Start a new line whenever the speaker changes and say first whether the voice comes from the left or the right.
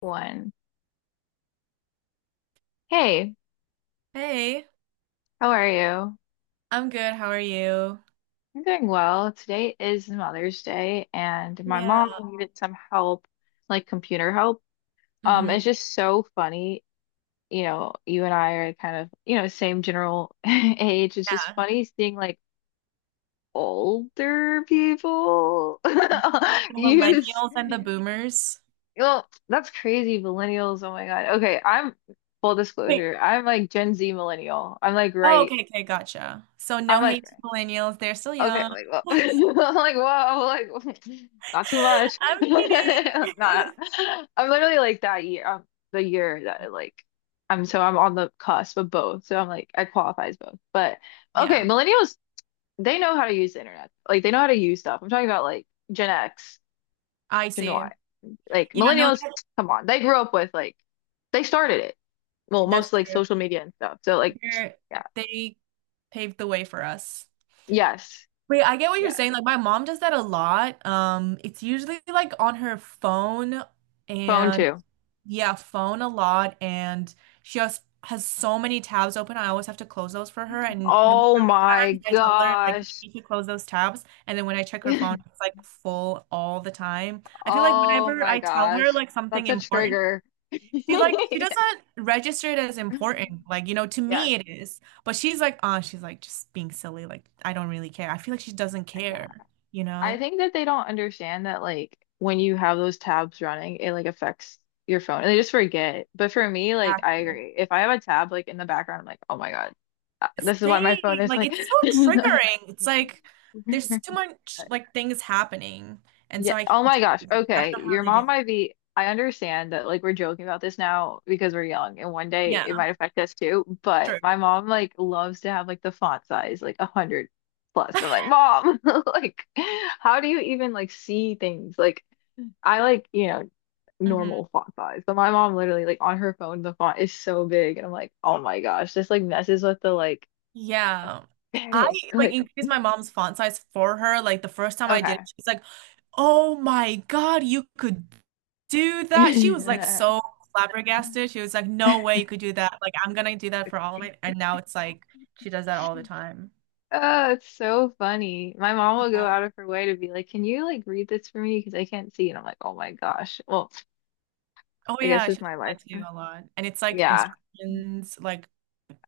left: One. Hey,
right: Hey,
left: how are you?
right: I'm good. How are you?
left: I'm doing well. Today is Mother's Day, and my
right: Yeah.
left: mom needed some help, like computer help.
right: Hmm.
left: It's just so funny. You know, you and I are kind of, you know, same general age. It's just
right: Yeah.
left: funny seeing like older people
right: Mhm. The
left: use.
right: millennials and the boomers.
left: Well, that's crazy, millennials. Oh my God. Okay, I'm full
right: Wait.
left: disclosure. I'm like Gen Z millennial. I'm like
right: Oh,
left: right.
right: okay, okay, gotcha. So
left: I'm
right: no
left: like
right: hate to millennials. They're still
left: okay,
right: young.
left: like, well, I'm like, whoa, like, not too much.
right: I'm
left: Nah,
right: kidding.
left: I'm literally like that year, the year that I, like, I'm on the cusp of both. So I'm like, I qualify as both. But okay,
right: Yeah,
left: millennials, they know how to use the internet. Like, they know how to use stuff. I'm talking about like Gen X,
right: I
left: Gen
right: see.
left: Y. Like,
right: Yeah, no,
left: millennials, come on, they grew up with like, they started it. Well,
right: that's
left: most like
right: true.
left: social media and stuff. So like,
right: They're,
left: yeah,
right: they paved the way for us.
left: yes,
right: Wait, I get what you're
left: yeah,
right: saying. Like my mom does that a lot. It's usually like on her phone
left: phone
right: and
left: too.
right: yeah, phone a lot, and she has so many tabs open. I always have to close those for her, and no matter
left: Oh
right: how many times
left: my
right: I tell her like
left: gosh.
right: you should close those tabs, and then when I check her phone, it's like full all the time. I feel like
left: Oh
right: whenever
left: my
right: I tell
left: gosh.
right: her like something
left: That's a
right: important,
left: trigger.
right: she's like she doesn't register it as important. Like you know, to
left: Yes.
right: me it is, but she's like, oh, she's like just being silly. Like I don't really care. I feel like she doesn't
left: Yeah.
right: care. You
left: I
right: know?
left: think that they don't understand that like when you have those tabs running, it like affects your phone and they just forget. But for me, like I
right: Exactly.
left: agree. If I have a tab like in the background, I'm like, oh my God, this is why my phone
right: Same.
left: is
right: Like
left: like
right: it's so triggering. It's like there's too much like things happening, and
left: Yeah.
right: so I
left: Oh
right: can't
left: my
right: do
left: gosh.
right: it. I don't
left: Okay.
right: know how
left: Your
right: they do.
left: mom might be, I understand that like we're joking about this now because we're young and one day
right: Yeah,
left: it might affect us too. But
right: true.
left: my mom like loves to have like the font size like a hundred plus. And I'm like, Mom, like how do you even like see things? Like I like, you know,
right: Hmm.
left: normal font size. But my mom literally like on her phone the font is so big and I'm like, oh my gosh, this like messes with the like
right: Yeah. I
left: aesthetic.
right: like
left: Like
right: increased my mom's font size for her. Like the first time I did it, she was like, "Oh my God, you could do that." She was like
left: okay.
right: so flabbergasted. She was like, "No way you could do that. Like I'm gonna do that for all of it." And now it's like she does that all the time.
left: Oh, it's so funny. My mom will go
right: Yeah.
left: out of her way to be like, "Can you like read this for me? Because I can't see." And I'm like, "Oh my gosh." Well,
right: Oh
left: I guess
right: yeah,
left: it's
right: she does
left: my life.
right: that too a lot. And it's like
left: Yeah.
right: instructions,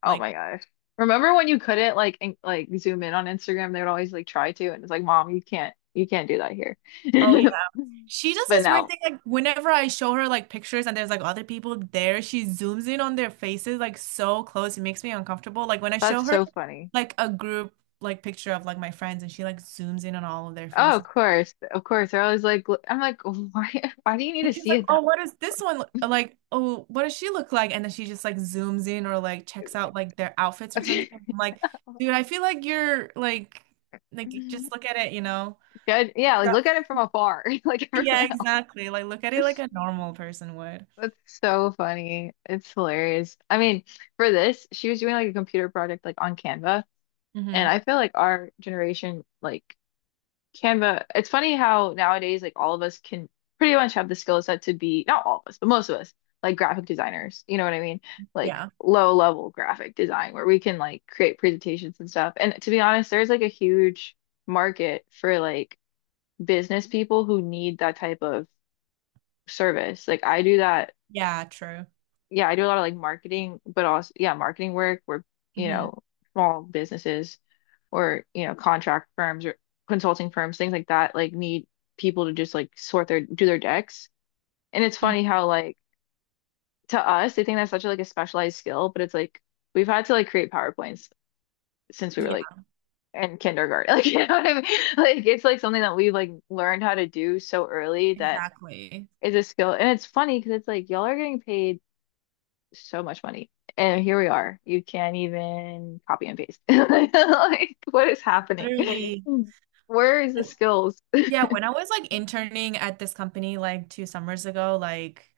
left: Oh
right: like
left: my gosh. Remember when you couldn't like in like zoom in on Instagram? They would always like try to, and it's like, "Mom, you can't do that here."
right: oh yeah. She does
left: But
right: this weird
left: no,
right: thing like whenever I show her like pictures and there's like other people there, she zooms in on their faces like so close. It makes me uncomfortable. Like when I show
left: that's
right: her
left: so funny.
right: like a group like picture of like my friends and she like zooms in on all of their
left: Oh, of
right: faces.
left: course, of course. They're always like, I'm like, why? Why do you need to
right: And she's
left: see
right: like,
left: it
right: "Oh,
left: that?
right: what does this one look like? Oh, what does she look like?" And then she just like zooms in or like checks out like their outfits or something. I'm like, "Dude, I feel like you're like just look at it, you know?"
left: Good. Yeah, like look at it from afar, like
right: Yeah,
left: everyone
right: exactly. Like look at it like
left: else.
right: a normal person would.
left: That's so funny. It's hilarious. I mean, for this, she was doing like a computer project like on Canva, and
right: Hmm.
left: I feel like our generation like Canva, it's funny how nowadays like all of us can pretty much have the skill set to be not all of us, but most of us like graphic designers, you know what I mean? Like
right: Yeah.
left: low level graphic design where we can like create presentations and stuff. And to be honest, there's like a huge market for like business people who need that type of service. Like I do that
right: Yeah, true.
left: yeah, I do a lot of like marketing, but also yeah, marketing work where, you
right: Hmm.
left: know, small businesses or, you know, contract firms or consulting firms, things like that, like need people to just like sort their do their decks. And it's funny how like to us they think that's such a, like a specialized skill, but it's like we've had to like create PowerPoints since we were
right: Yeah,
left: like in kindergarten. Like you know what I mean? Like it's like something that we've like learned how to do so early that
right: exactly.
left: it's a skill. And it's funny because it's like y'all are getting paid so much money. And here we are. You can't even copy and paste. Like, what is happening?
right: Literally.
left: Where is the skills?
right: Yeah, when I was like interning at this company like two summers ago, like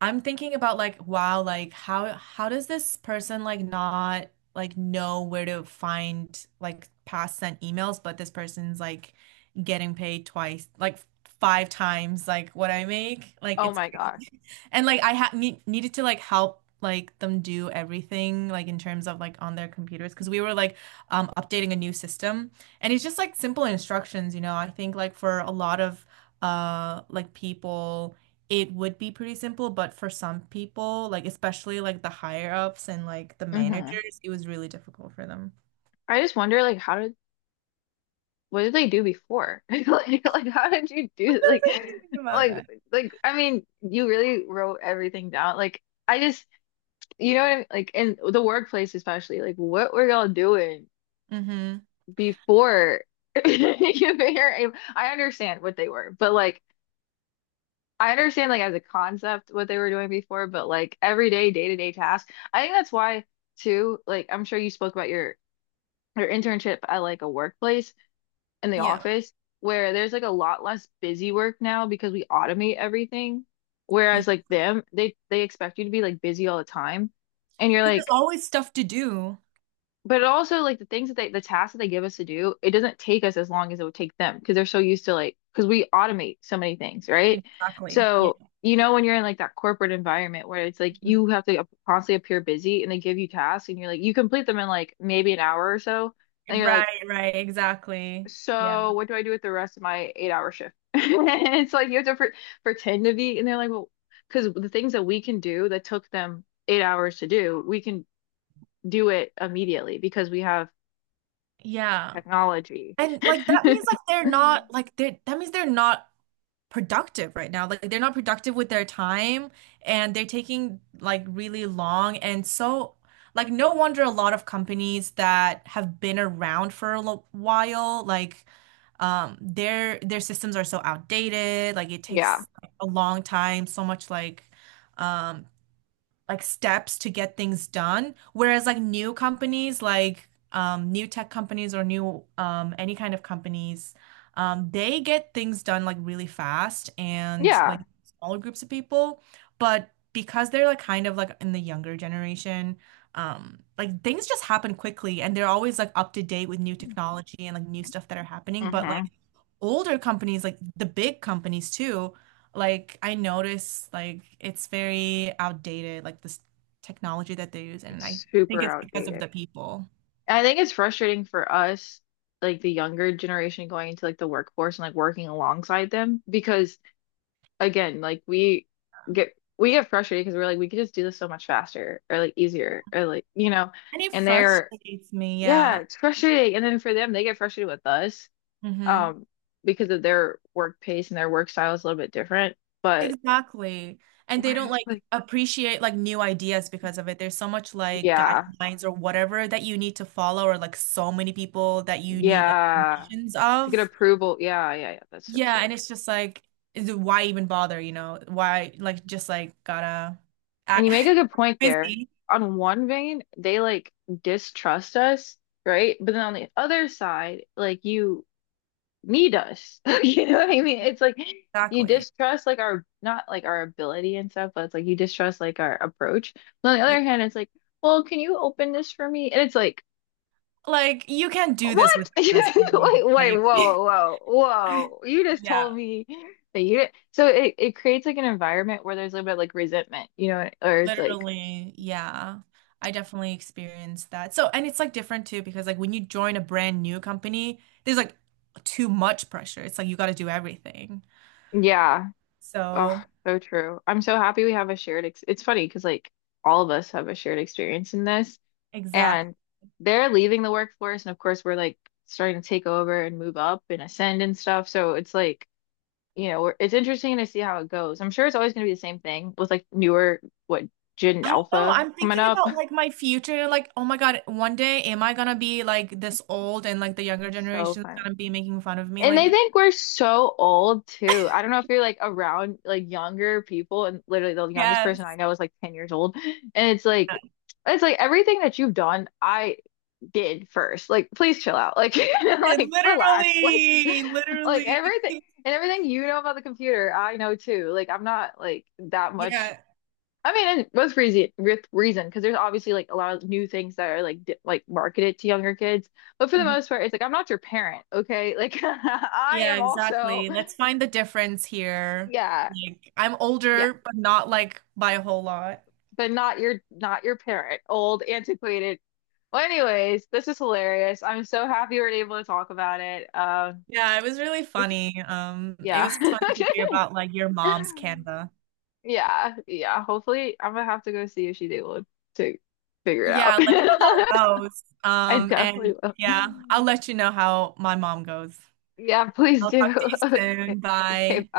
right: I'm thinking about like, wow, like how does this person like not like know where to find like past sent emails, but this person's like getting paid twice, like five times like what I make. Like
left: Oh
right: it's
left: my
right: crazy.
left: God.
right: And like I ha need needed to like help like them do everything like in terms of like on their computers because we were like updating a new system and it's just like simple instructions, you know. I think like for a lot of like people it would be pretty simple, but for some people, like especially like the higher ups and like the
left: Hmm
right: managers, it was really difficult for them.
left: I just wonder, like, how did, what did they do before? Like, how did you do,
right: Sometimes
left: like,
right: I do think about
left: like,
right: that.
left: like, I mean, you really wrote everything down. Like, I just, you know what I mean? Like, in the workplace especially, like, what were y'all doing
right: Mm-hmm.
left: before you were able, I understand what they were, but like, I understand like as a concept what they were doing before, but like everyday day-to-day tasks. I think that's why too, like I'm sure you spoke about your internship at like a workplace in the
right: Yeah.
left: office where there's like a lot less busy work now because we automate everything. Whereas like them, they expect you to be like busy all the time. And you're
right: Because there's
left: like,
right: always stuff to do.
left: but also like the things that they, the tasks that they give us to do, it doesn't take us as long as it would take them because they're so used to like, because we automate so many things, right?
right: Exactly. Yeah.
left: So, you know, when you're in like that corporate environment where it's like
right: Mhm.
left: you have to constantly appear busy and they give you tasks and you're like, you complete them in like maybe an hour or so. And you're like,
right: Right, right, exactly. Yeah.
left: so what do I do with the rest of my 8 hour shift? And it's like you have to pretend to be, and they're like, well, because the things that we can do that took them 8 hours to do, we can do it immediately because we have
right: Yeah.
left: technology.
right: And like that means like they're not like they that means they're not productive right now. Like they're not productive with their time and they're taking like really long and so like no wonder a lot of companies that have been around for a lo- while like their systems are so outdated. Like it
left: Yeah.
right: takes a long time, so much um like steps to get things done. Whereas like new companies, like new tech companies or new any kind of companies, they get things done like really fast and like
left: Yeah.
right: smaller groups of people. But because they're like kind of like in the younger generation, like things just happen quickly and they're always like up to date with new technology and like new stuff that are happening. But
left: hmm
right: like older companies, like the big companies too, like I notice like it's very outdated, like this technology that they use,
left: It's
right: and I think
left: super
right: it's because of
left: outdated.
right: the people.
left: And I think it's frustrating for us, like the younger generation going into like the workforce and like working alongside them because again, like we get frustrated because we're like we could just do this so much faster or like easier or like you know,
right: And it
left: and they're
right: frustrates me,
left: yeah,
right: yeah.
left: it's frustrating. And then for them, they get frustrated with us
right: Hmm.
left: um because of their work pace and their work style is a little bit different, but
right: Exactly. And
left: we're
right: they don't
left: just
right: like
left: like
right: appreciate like new ideas because of it. There's so much like
left: yeah.
right: guidelines or whatever that you need to follow, or like so many people that you need like
left: Yeah.
right: permissions
left: To get
right: of.
left: approval. Yeah, yeah, yeah. That's so true.
right: Yeah, and it's just like, is it- why even bother, you know? Why, like, just like, gotta
left: And you
right: act
left: make a good point there.
right: busy.
left: On one vein, they like distrust us, right? But then on the other side, like you need us. You know what I mean? It's like you
right: Exactly.
left: distrust like our not like our ability and stuff, but it's like you distrust like our approach. But on the
right: Yeah.
left: other hand, it's like, well, can you open this for me? And it's like
right: Like, you can't do this
left: what?
right: without us, dude.
left: Wait, wait,
right: Like,
left: whoa, whoa, whoa. You just
right: yeah,
left: told me that you did so it creates like an environment where there's a little bit like resentment, you know, or it's like,
right: literally. Yeah. I definitely experienced that. So, and it's like different too, because like when you join a brand new company, there's like too much pressure. It's like you gotta do everything.
left: yeah, oh,
right: So,
left: so true. I'm so happy we have a shared ex it's funny because like all of us have a shared experience in this
right: exactly.
left: and they're leaving the workforce and of course we're like starting to take over and move up and ascend and stuff. So it's like, you know, we're, it's interesting to see how it goes. I'm sure it's always going to be the same thing with like newer what Gen
right: I don't know.
left: Alpha
right: I'm
left: coming
right: thinking
left: up
right: about like my future. Like, oh my God, one day am I gonna be like this old and like the younger
left: so
right: generation's
left: funny.
right: gonna be making fun of me
left: And
right: like
left: they
right: this?
left: think we're so old too. I don't know if you're like around like younger people, and literally the youngest person I
right: Yes.
left: know is like 10 years old. And it's like everything that you've done, I did first. Like, please chill out. Like, you know, like relax.
right: Literally,
left: Like
right: literally.
left: everything and everything you know about the computer, I know too. Like, I'm not like that much
right: Yeah.
left: I mean, and with reason, because there's obviously like a lot of new things that are like di like marketed to younger kids. But for the
right: Mhm.
left: most part, it's like I'm not your parent, okay? Like I
right: Yeah,
left: am also,
right: exactly. Let's find the difference here.
left: yeah,
right: Like, I'm
left: yeah,
right: older, but not like by a whole lot.
left: but not your not your parent, old, antiquated. Well, anyways, this is hilarious. I'm so happy we are able to talk about it.
right: Yeah, it was really
left: We should-
right: funny. It
left: yeah,
right: was funny to hear about like your mom's Canva.
left: yeah, yeah. Hopefully, I'm gonna have to go see if she's able to figure it out.
right: Yeah, let me know how it goes.
left: I
right: And
left: definitely will.
right: yeah, I'll let you know how my mom goes.
left: Yeah, please
right: I'll
left: do.
right: talk to you
left: Okay,
right: soon.
left: okay,
right: Bye.
left: bye.